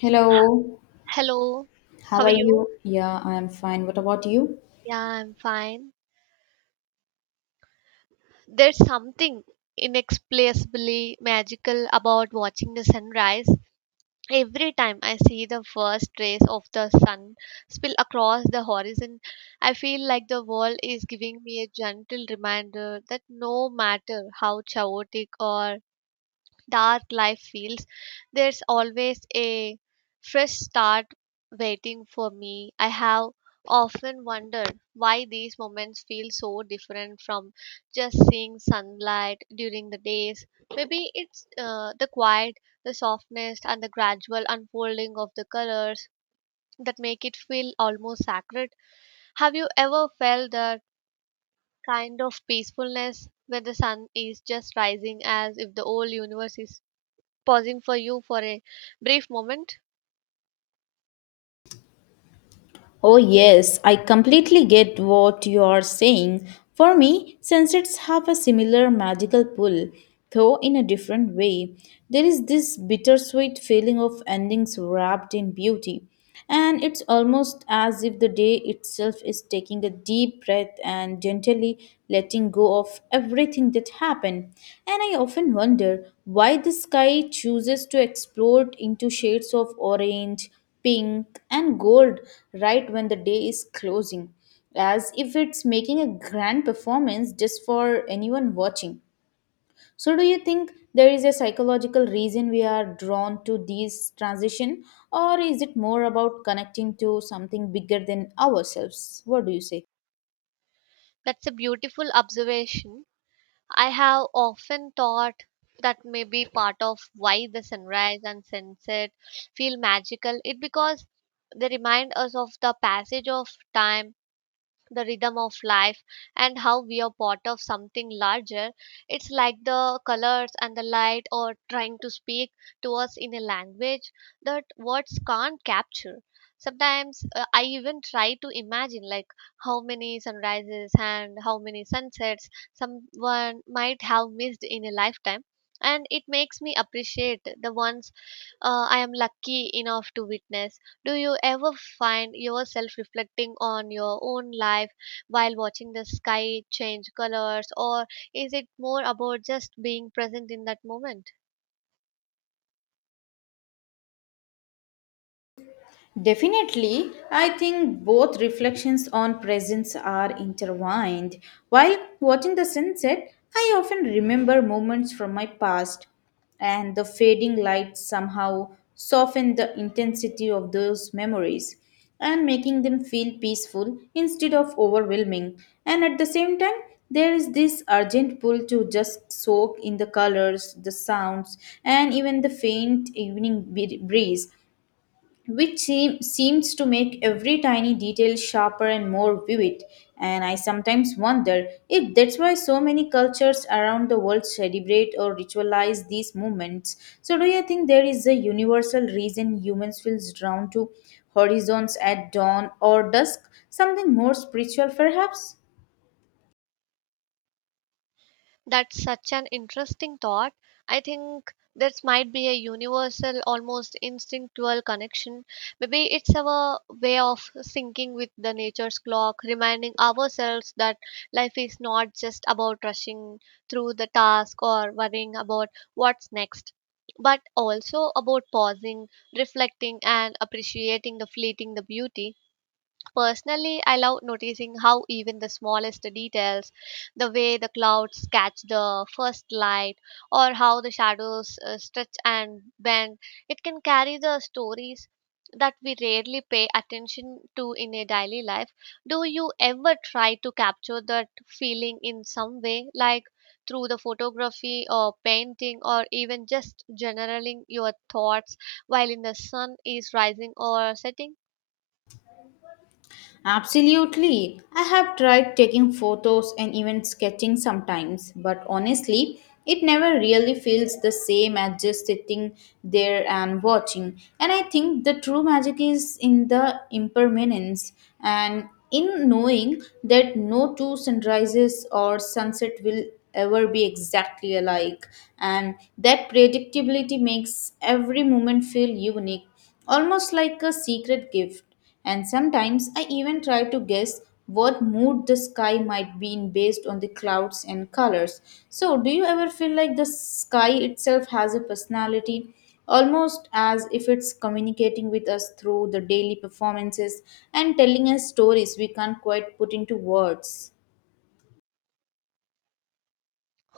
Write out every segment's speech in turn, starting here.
Hello, Hello, how how are are you? you? Yeah, I am fine. What about you? Yeah, I'm fine. There's something inexplicably magical about watching the sunrise. Every time I see the first rays of the sun spill across the horizon, I feel like the world is giving me a gentle reminder that no matter how chaotic or dark life feels, there's always a fresh start waiting for me. I have often wondered why these moments feel so different from just seeing sunlight during the days. Maybe it's the quiet, the softness, and the gradual unfolding of the colors that make it feel almost sacred. Have you ever felt that kind of peacefulness, where the sun is just rising as if the whole universe is pausing for you for a brief moment? Oh, yes, I completely get what you are saying. For me, sunsets have a similar magical pull, though in a different way. There is this bittersweet feeling of endings wrapped in beauty, and it's almost as if the day itself is taking a deep breath and gently letting go of everything that happened. And I often wonder why the sky chooses to explode into shades of orange pink and gold right when the day is closing, as if it's making a grand performance just for anyone watching. So, do you think there is a psychological reason we are drawn to these transition, or is it more about connecting to something bigger than ourselves? What do you say? That's a beautiful observation. I have often thought that may be part of why the sunrise and sunset feel magical. It because they remind us of the passage of time, the rhythm of life, and how we are part of something larger. It's like the colors and the light are trying to speak to us in a language that words can't capture. Sometimes I even try to imagine, like, how many sunrises and how many sunsets someone might have missed in a lifetime, and it makes me appreciate the ones I am lucky enough to witness. Do you ever find yourself reflecting on your own life while watching the sky change colors, or is it more about just being present in that moment? Definitely, I think both reflections on presence are intertwined. While watching the sunset, I often remember moments from my past, and the fading light somehow soften the intensity of those memories and making them feel peaceful instead of overwhelming. And at the same time, there is this urgent pull to just soak in the colors, the sounds, and even the faint evening breeze which seems to make every tiny detail sharper and more vivid. And I sometimes wonder if that's why so many cultures around the world celebrate or ritualize these moments. So, do you think there is a universal reason humans feel drawn to horizons at dawn or dusk? Something more spiritual, perhaps? That's such an interesting thought. I think this might be a universal, almost instinctual connection. Maybe it's our way of syncing with the nature's clock, reminding ourselves that life is not just about rushing through the task or worrying about what's next, but also about pausing, reflecting, and appreciating the fleeting the beauty. Personally, I love noticing how even the smallest details, the way the clouds catch the first light, or how the shadows stretch and bend, it can carry the stories that we rarely pay attention to in a daily life. Do you ever try to capture that feeling in some way, like through the photography or painting, or even just generaling your thoughts while in the sun is rising or setting? Absolutely. I have tried taking photos and even sketching sometimes, but honestly, it never really feels the same as just sitting there and watching. And I think the true magic is in the impermanence and in knowing that no two sunrises or sunset will ever be exactly alike. And that predictability makes every moment feel unique almost like a secret gift. And sometimes I even try to guess what mood the sky might be in based on the clouds and colors. So, do you ever feel like the sky itself has a personality? Almost as if it's communicating with us through the daily performances and telling us stories we can't quite put into words.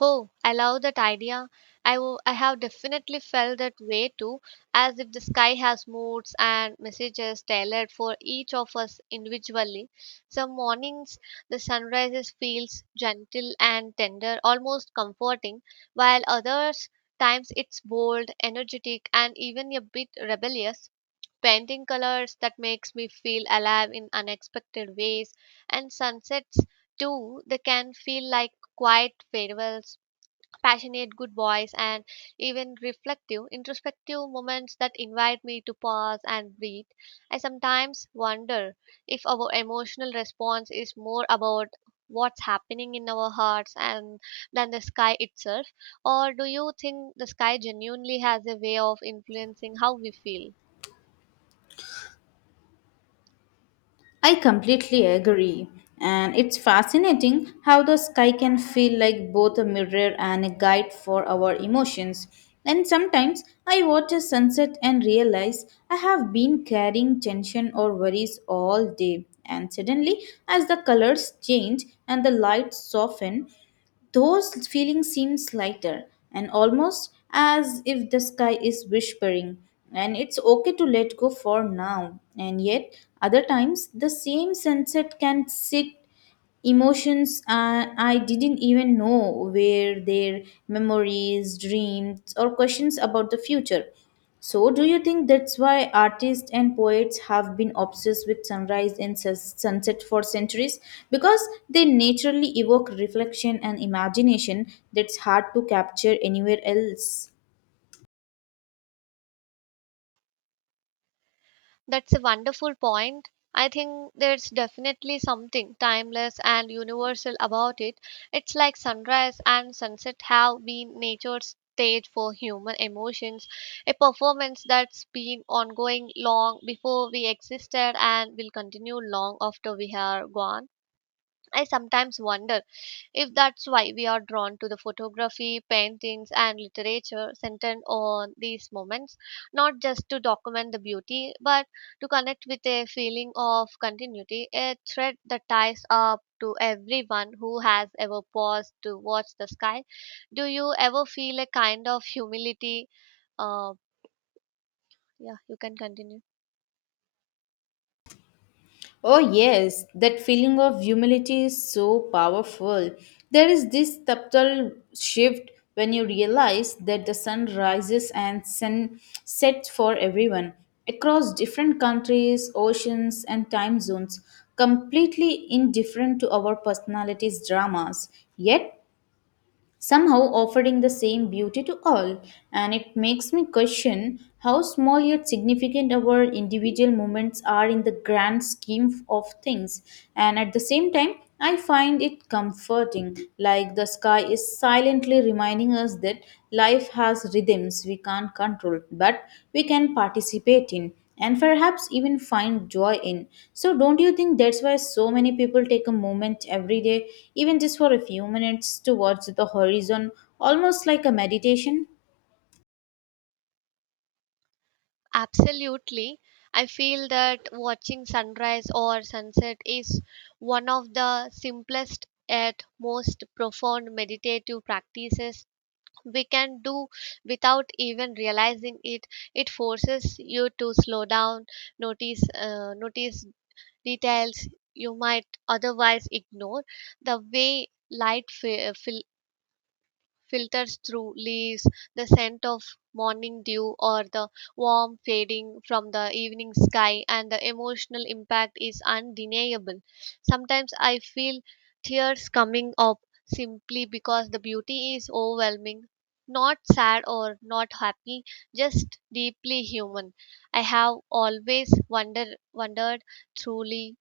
Oh, I love that idea. I have definitely felt that way too, as if the sky has moods and messages tailored for each of us individually. Some mornings, the sunrises feels gentle and tender, almost comforting, while others times it's bold, energetic, and even a bit rebellious. Painting colors that makes me feel alive in unexpected ways, and sunsets too, they can feel like quiet farewells, passionate good boys, and even reflective introspective moments that invite me to pause and breathe. I sometimes wonder if our emotional response is more about what's happening in our hearts and than the sky itself, or do you think the sky genuinely has a way of influencing how we feel? I completely agree. And it's fascinating how the sky can feel like both a mirror and a guide for our emotions. And sometimes I watch a sunset and realize I have been carrying tension or worries all day. And suddenly, as the colors change and the lights soften, those feelings seems lighter and almost as if the sky is whispering and it's okay to let go for now. And yet, other times, the same sunset can sit emotions I didn't even know were their memories, dreams, or questions about the future. So, do you think that's why artists and poets have been obsessed with sunrise and sunset for centuries? Because they naturally evoke reflection and imagination that's hard to capture anywhere else. That's a wonderful point. I think there's definitely something timeless and universal about it. It's like sunrise and sunset have been nature's stage for human emotions, a performance that's been ongoing long before we existed and will continue long after we are gone. I sometimes wonder if that's why we are drawn to the photography, paintings, and literature centered on these moments, not just to document the beauty, but to connect with a feeling of continuity, a thread that ties up to everyone who has ever paused to watch the sky. Do you ever feel a kind of humility? Uh, yeah, you can continue. Oh, yes, that feeling of humility is so powerful. There is this subtle shift when you realize that the sun rises and sun sets for everyone across different countries, oceans, and time zones, completely indifferent to our personalities' dramas. Yet, somehow offering the same beauty to all, and it makes me question how small yet significant our individual moments are in the grand scheme of things. And at the same time, I find it comforting, like the sky is silently reminding us that life has rhythms we can't control, but we can participate in and perhaps even find joy in. So, don't you think that's why so many people take a moment every day, even just for a few minutes, to watch the horizon, almost like a meditation? Absolutely. I feel that watching sunrise or sunset is one of the simplest yet most profound meditative practices we can do without even realizing it. It forces you to slow down, notice details you might otherwise ignore, the way light filters through leaves, the scent of morning dew, or the warm fading from the evening sky, and the emotional impact is undeniable. Sometimes I feel tears coming up simply because the beauty is overwhelming. Not sad or not happy, just deeply human. I have always wondered truly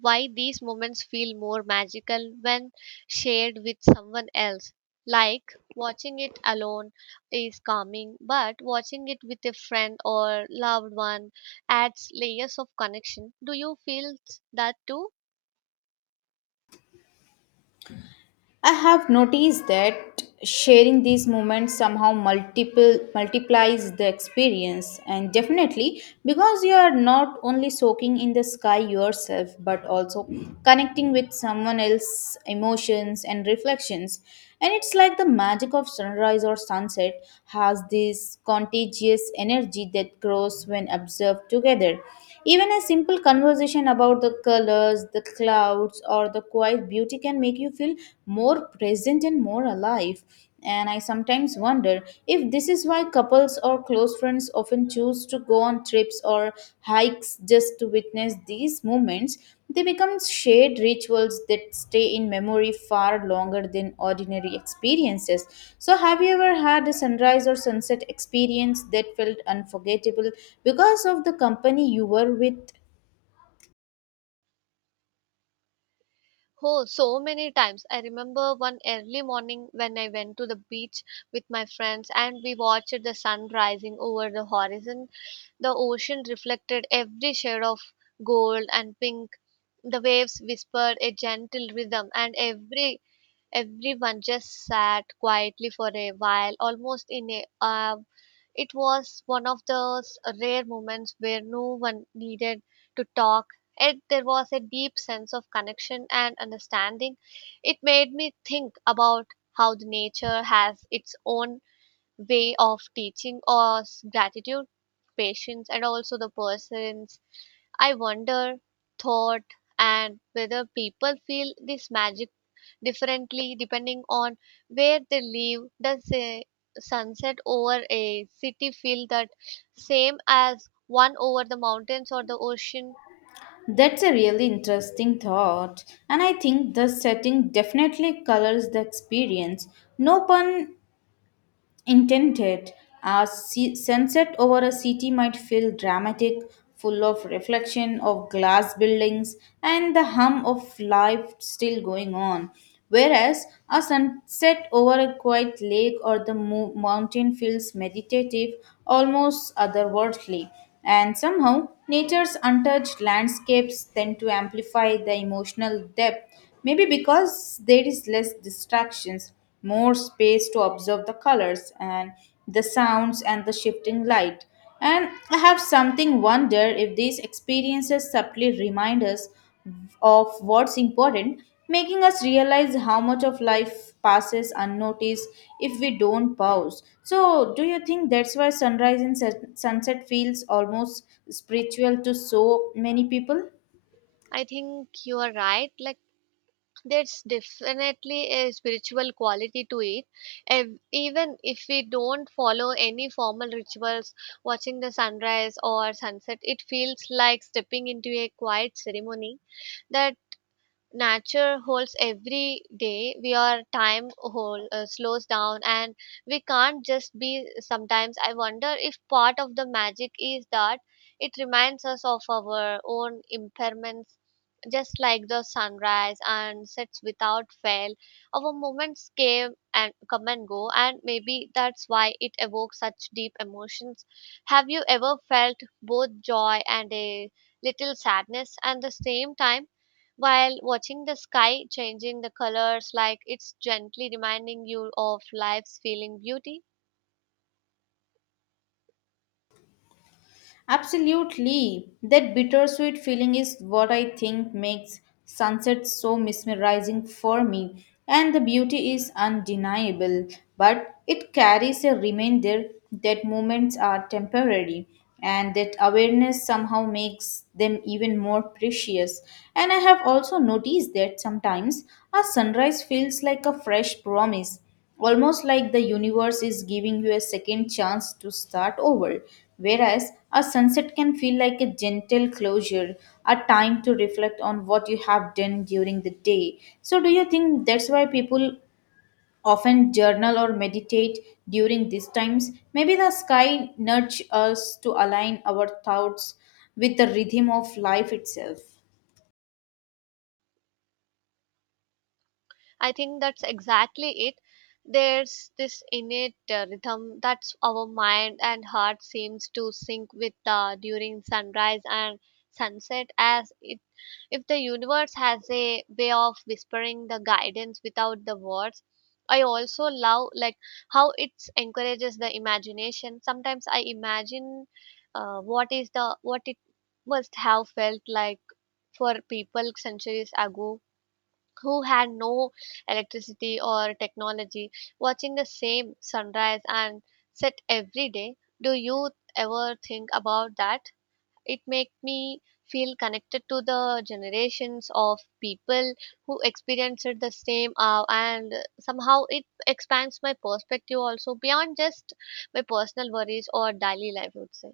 why these moments feel more magical when shared with someone else. Like watching it alone is calming, but watching it with a friend or loved one adds layers of connection. Do you feel that too? I have noticed that sharing these moments somehow multiple multiplies the experience and definitely because you are not only soaking in the sky yourself but also connecting with someone else's emotions and reflections and it's like the magic of sunrise or sunset has this contagious energy that grows when observed together even a simple conversation about the colors, the clouds, or the quiet beauty can make you feel more present and more alive. And I sometimes wonder if this is why couples or close friends often choose to go on trips or hikes just to witness these moments, they become shared rituals that stay in memory far longer than ordinary experiences. So, have you ever had a sunrise or sunset experience that felt unforgettable because of the company you were with? Oh, so many times. I remember one early morning when I went to the beach with my friends and we watched the sun rising over the horizon. The ocean reflected every shade of gold and pink. The waves whispered a gentle rhythm, and everyone just sat quietly for a while, almost in a. It was one of those rare moments where no one needed to talk, yet there was a deep sense of connection and understanding. It made me think about how the nature has its own way of teaching us gratitude, patience, and also the person's, I wonder, thought, and whether people feel this magic differently depending on where they live. Does a sunset over a city feel that same as one over the mountains or the ocean? That's a really interesting thought, and I think the setting definitely colors the experience. No pun intended. A sunset over a city might feel dramatic, full of reflection of glass buildings and the hum of life still going on. Whereas a sunset over a quiet lake or the mountain feels meditative, almost otherworldly. And somehow, nature's untouched landscapes tend to amplify the emotional depth. Maybe because there is less distractions, more space to observe the colors and the sounds and the shifting light. And I have something wonder if these experiences subtly remind us of what's important, making us realize how much of life passes unnoticed if we don't pause. So, do you think that's why sunrise and sunset feels almost spiritual to so many people? I think you are right. Like, there's definitely a spiritual quality to it. Even if we don't follow any formal rituals, watching the sunrise or sunset, it feels like stepping into a quiet ceremony that nature holds every day. We are time whole, slows down, and we can't just be. Sometimes I wonder if part of the magic is that it reminds us of our own impairments, just like the sunrise and sets without fail. Our moments came and come and go, and maybe that's why it evokes such deep emotions. Have you ever felt both joy and a little sadness at the same time, while watching the sky changing the colors, like it's gently reminding you of life's feeling beauty? Absolutely. That bittersweet feeling is what I think makes sunset so mesmerizing for me. And the beauty is undeniable, but it carries a reminder that moments are temporary and that awareness somehow makes them even more precious. And I have also noticed that sometimes a sunrise feels like a fresh promise almost like the universe is giving you a second chance to start over. Whereas a sunset can feel like a gentle closure, a time to reflect on what you have done during the day. So, do you think that's why people often journal or meditate during these times? Maybe the sky nudges us to align our thoughts with the rhythm of life itself. I think that's exactly it. There's this innate rhythm that's our mind and heart seems to sync with during sunrise and sunset, as if the universe has a way of whispering the guidance without the words. I also love, like, how it encourages the imagination. Sometimes I imagine what is the what it must have felt like for people centuries ago who had no electricity or technology, watching the same sunrise and set every day. Do you ever think about that? It make me feel connected to the generations of people who experienced the same, and somehow it expands my perspective also beyond just my personal worries or daily life, I would say.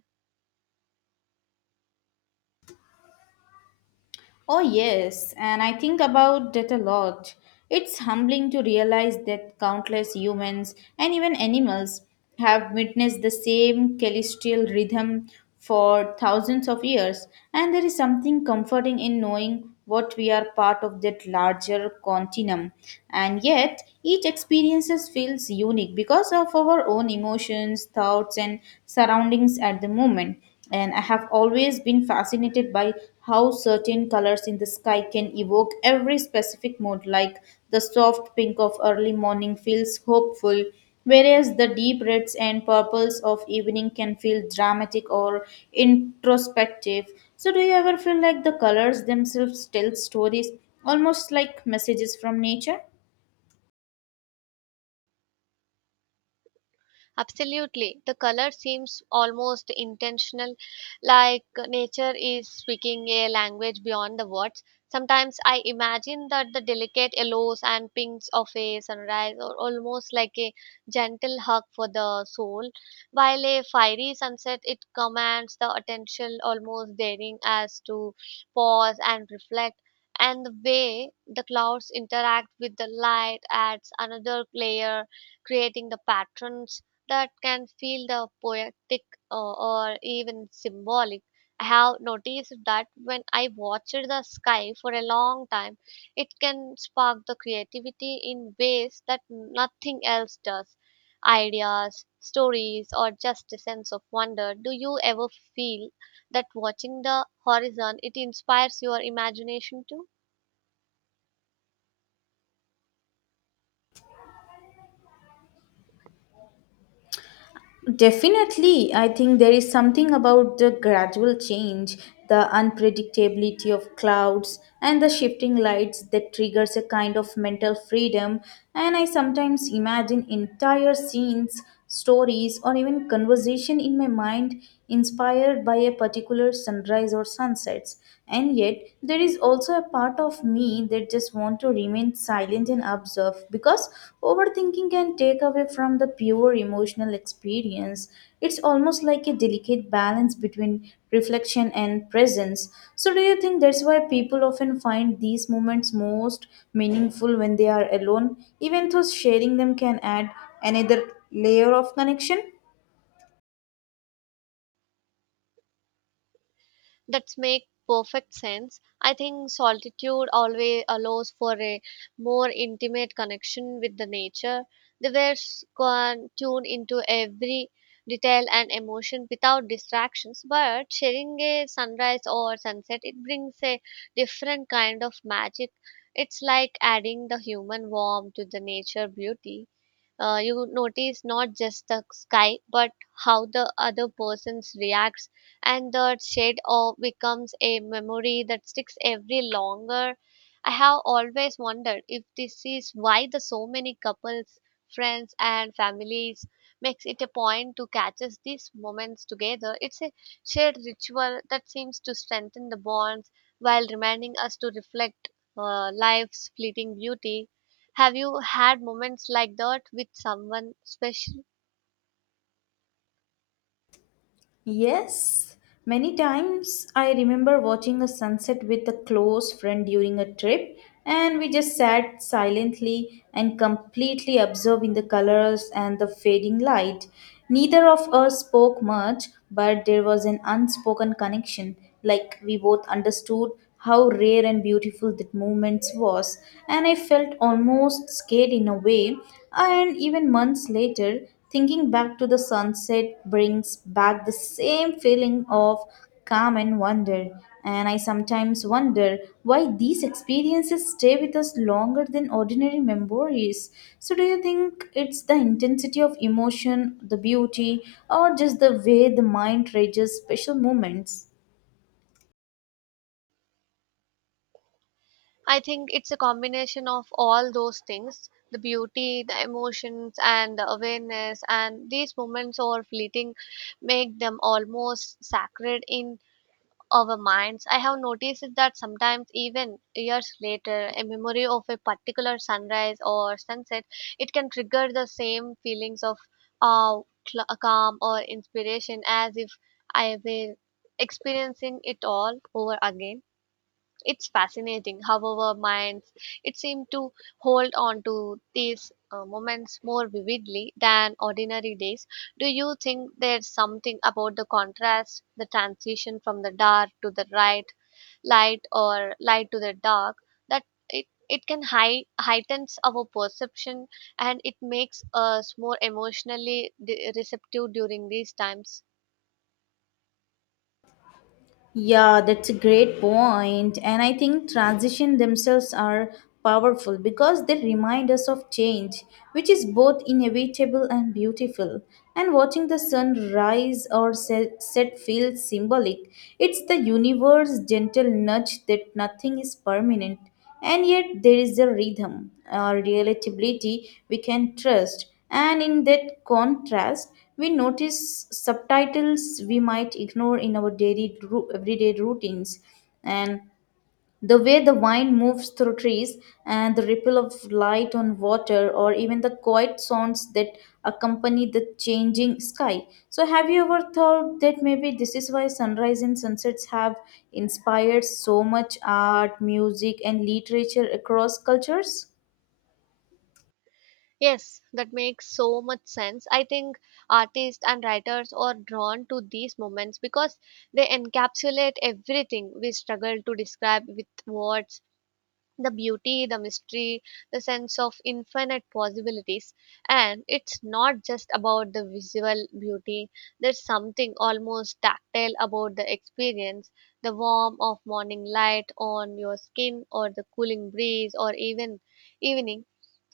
Oh, yes, and I think about that a lot. It's humbling to realize that countless humans and even animals have witnessed the same celestial rhythm for thousands of years, and there is something comforting in knowing what we are part of that larger continuum. And yet, each experiences feels unique because of our own emotions, thoughts, and surroundings at the moment. And I have always been fascinated by how certain colors in the sky can evoke every specific mood, like the soft pink of early morning feels hopeful, whereas the deep reds and purples of evening can feel dramatic or introspective. So, do you ever feel like the colors themselves tell stories, almost like messages from nature? Absolutely. The color seems almost intentional, like nature is speaking a language beyond the words. Sometimes I imagine that the delicate yellows and pinks of a sunrise are almost like a gentle hug for the soul, while a fiery sunset, it commands the attention, almost daring as to pause and reflect. And the way the clouds interact with the light adds another layer, creating the patterns that can feel the poetic, or even symbolic. I have noticed that when I watched the sky for a long time, it can spark the creativity in ways that nothing else does. Ideas, stories, or just a sense of wonder. Do you ever feel that watching the horizon, it inspires your imagination too? Definitely, I think there is something about the gradual change, the unpredictability of clouds, and the shifting lights that triggers a kind of mental freedom. And I sometimes imagine entire scenes, stories, or even conversation in my mind inspired by a particular sunrise or sunsets. And yet, there is also a part of me that just want to remain silent and observe because overthinking can take away from the pure emotional experience. It's almost like a delicate balance between reflection and presence. So, do you think that's why people often find these moments most meaningful when they are alone, even though sharing them can add another layer of connection? That's make perfect sense. I think solitude always allows for a more intimate connection with the nature. The birds can tune into every detail and emotion without distractions, but sharing a sunrise or sunset, it brings a different kind of magic. It's like adding the human warmth to the nature beauty. You notice not just the sky, but how the other person reacts, and the shade of becomes a memory that sticks every longer. I have always wondered if this is why the so many couples, friends, and families makes it a point to catch these moments together. It's a shared ritual that seems to strengthen the bonds while reminding us to reflect, life's fleeting beauty. Have you had moments like that with someone special? Yes, many times I remember watching a sunset with a close friend during a trip, and we just sat silently and completely observing the colors and the fading light. Neither of us spoke much, but there was an unspoken connection, like we both understood how rare and beautiful that moment was, and I felt almost scared in a way. And even months later, thinking back to the sunset brings back the same feeling of calm and wonder. And I sometimes wonder why these experiences stay with us longer than ordinary memories. So, do you think it's the intensity of emotion, the beauty, or just the way the mind treasures special moments? I think it's a combination of all those things: the beauty, the emotions, and the awareness. And these moments are fleeting, make them almost sacred in our minds. I have noticed it that sometimes, even years later, a memory of a particular sunrise or sunset, it can trigger the same feelings of uh, calm or inspiration, as if I were experiencing it all over again. It's fascinating, however, minds it seemed to hold on to these moments more vividly than ordinary days. Do you think there's something about the contrast, the transition from the dark to the right, light or light to the dark, that it can heightens our perception, and it makes us more emotionally receptive during these times? Yeah, that's a great point. And I think transition themselves are powerful because they remind us of change, which is both inevitable and beautiful. And watching the sun rise or set feels symbolic. It's the universe's gentle nudge that nothing is permanent. And yet, there is a rhythm, a relatability we can trust, and in that contrast, we notice subtitles we might ignore in our daily everyday routines. And the way the wind moves through trees and the ripple of light on water, or even the quiet sounds that accompany the changing sky. So, have you ever thought that maybe this is why sunrise and sunsets have inspired so much art, music, and literature across cultures? Yes, that makes so much sense. I think artists and writers are drawn to these moments because they encapsulate everything we struggle to describe with words: the beauty, the mystery, the sense of infinite possibilities. And it's not just about the visual beauty, there's something almost tactile about the experience the warmth of morning light on your skin, or the cooling breeze, or even evening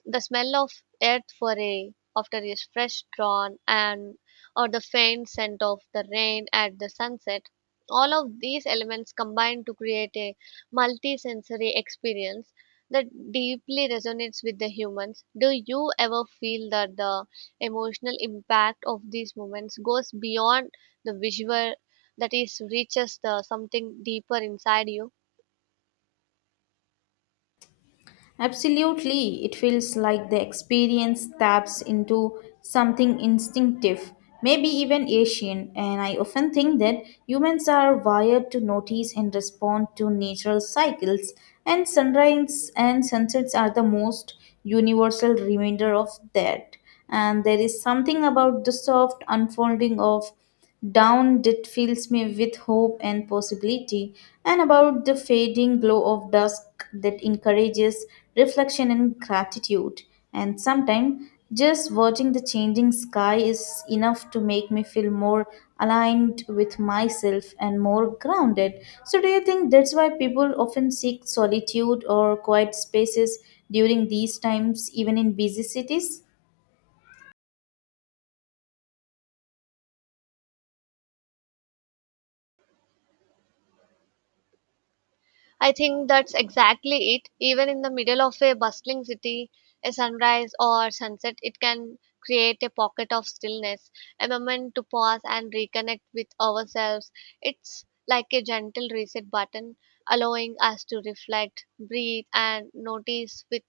the smell of earth foray after a fresh drawn, and or the faint scent of the rain at the sunset. All of these elements combine to create a multi-sensory experience that deeply resonates with the humans. Do you ever feel that the emotional impact of these moments goes beyond the visual that is reaches the something deeper inside you? Absolutely, it feels like the experience taps into something instinctive, maybe even Asian, and I often think that humans are wired to notice and respond to natural cycles, and sunrise and sunsets are the most universal reminder of that and there is something about the soft unfolding of down that fills me with hope and possibility, and about the fading glow of dusk that encourages reflection and gratitude. And sometimes just watching the changing sky is enough to make me feel more aligned with myself and more grounded. So, do you think that's why people often seek solitude or quiet spaces during these times, even in busy cities? I think that's exactly it. Even in the middle of a bustling city, a sunrise or sunset, it can create a pocket of stillness, a moment to pause and reconnect with ourselves. It's like a gentle reset button, allowing us to reflect, breathe, and notice with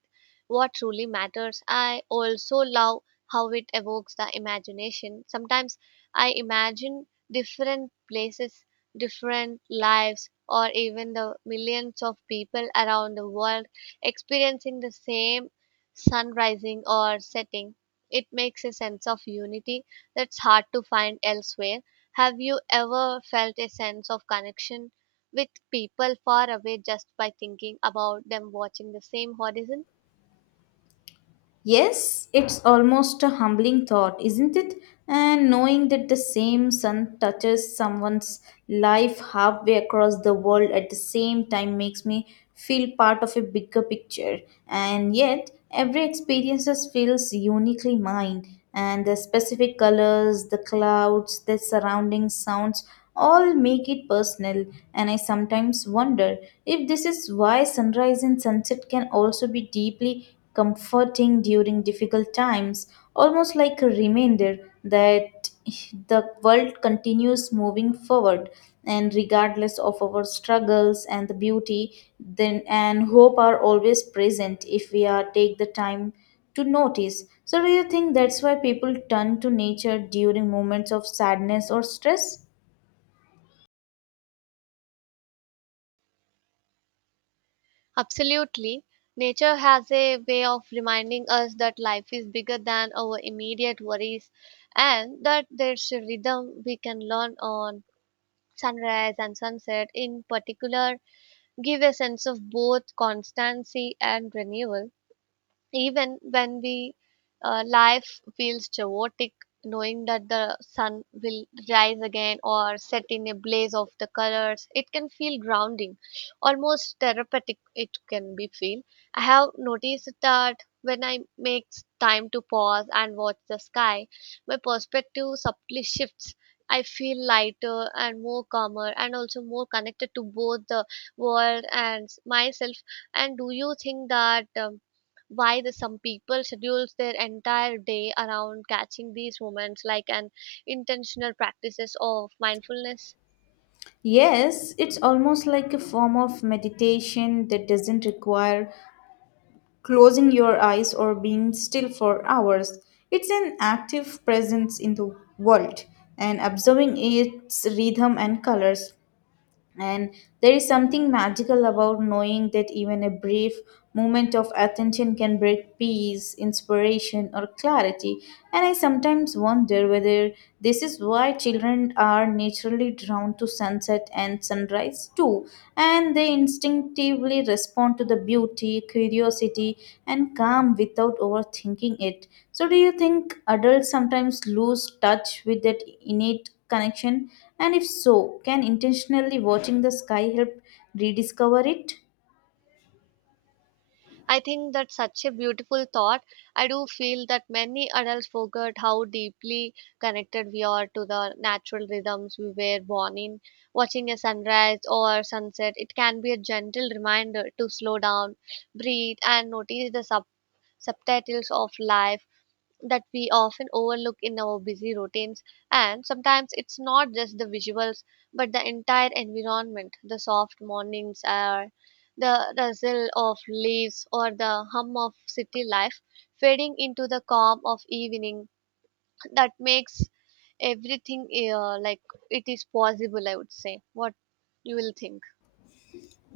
what truly matters. I also love how it evokes the imagination. Sometimes I imagine different places different lives, or even the millions of people around the world experiencing the same sun rising or setting. It makes a sense of unity that's hard to find elsewhere. Have you ever felt a sense of connection with people far away just by thinking about them watching the same horizon? Yes, it's almost a humbling thought, isn't it? And knowing that the same sun touches someone's life halfway across the world at the same time makes me feel part of a bigger picture. And yet, every experience feels uniquely mine. And the specific colors, the clouds, the surrounding sounds all make it personal. And I sometimes wonder if this is why sunrise and sunset can also be deeply comforting during difficult times, almost like a reminder that the world continues moving forward and regardless of our struggles and the beauty then and hope are always present if we are take the time to notice. So do you think that's why people turn to nature during moments of sadness or stress? Absolutely. Nature has a way of reminding us that life is bigger than our immediate worries and that there's a rhythm we can learn on. Sunrise and sunset, in particular, give a sense of both constancy and renewal. Even when we life feels chaotic, knowing that the sun will rise again or set in a blaze of the colors, it can feel grounding, almost therapeutic. It can be feel. I have noticed that when I make time to pause and watch the sky, my perspective subtly shifts. I feel lighter and more calmer, and also more connected to both the world and myself. And do you think that why the some people schedules their entire day around catching these moments like an intentional practices of mindfulness? Yes, it's almost like a form of meditation that doesn't require closing your eyes or being still for hours. It's an active presence in the world and observing its rhythm and colors. And there is something magical about knowing that even a brief moment of attention can bring peace, inspiration, or clarity. And I sometimes wonder whether this is why children are naturally drawn to sunset and sunrise too, and they instinctively respond to the beauty, curiosity, and calm without overthinking it. So, do you think adults sometimes lose touch with that innate connection? And if so, can intentionally watching the sky help rediscover it? I think that's such a beautiful thought. I do feel that many adults forget how deeply connected we are to the natural rhythms we were born in. Watching a sunrise or sunset, it can be a gentle reminder to slow down, breathe, and notice the subtitles of life that we often overlook in our busy routines. And sometimes it's not just the visuals, but the entire environment the soft mornings, or the rustle of leaves, or the hum of city life fading into the calm of evening that makes everything like it is possible, I would say. What you will think?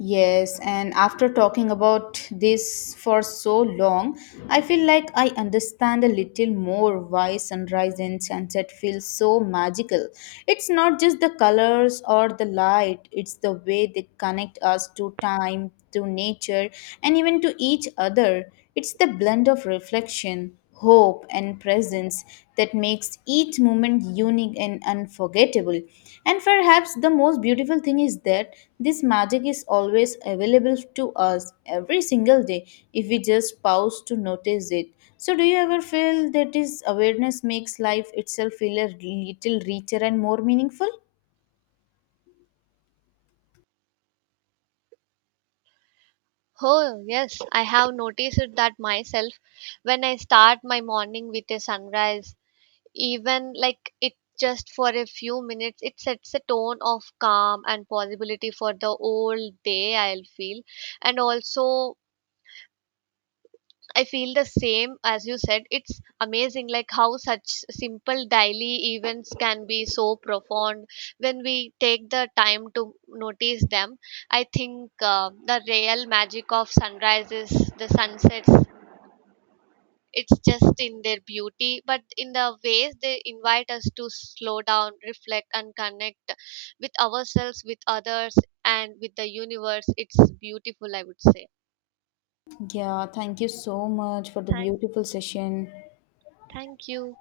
Yes, and after talking about this for so long, I feel like I understand a little more why sunrise and sunset feel so magical. It's not just the colors or the light, it's the way they connect us to time, to nature, and even to each other. It's the blend of reflection, hope, and presence that makes each moment unique and unforgettable. And perhaps the most beautiful thing is that this magic is always available to us every single day if we just pause to notice it. So, do you ever feel that this awareness makes life itself feel a little richer and more meaningful? Oh, yes, I have noticed it that myself. When I start my morning with a sunrise, even like it just for a few minutes, it sets a tone of calm and possibility for the whole day, I'll feel. And also, I feel the same as you said. It's amazing like how such simple daily events can be so profound when we take the time to notice them. I think the real magic of sunrises the sunsets, it's just in their beauty but in the ways they invite us to slow down, reflect, and connect with ourselves, with others, and with the universe. It's beautiful, I would say. Yeah, thank you so much for the thank beautiful session. Thank you.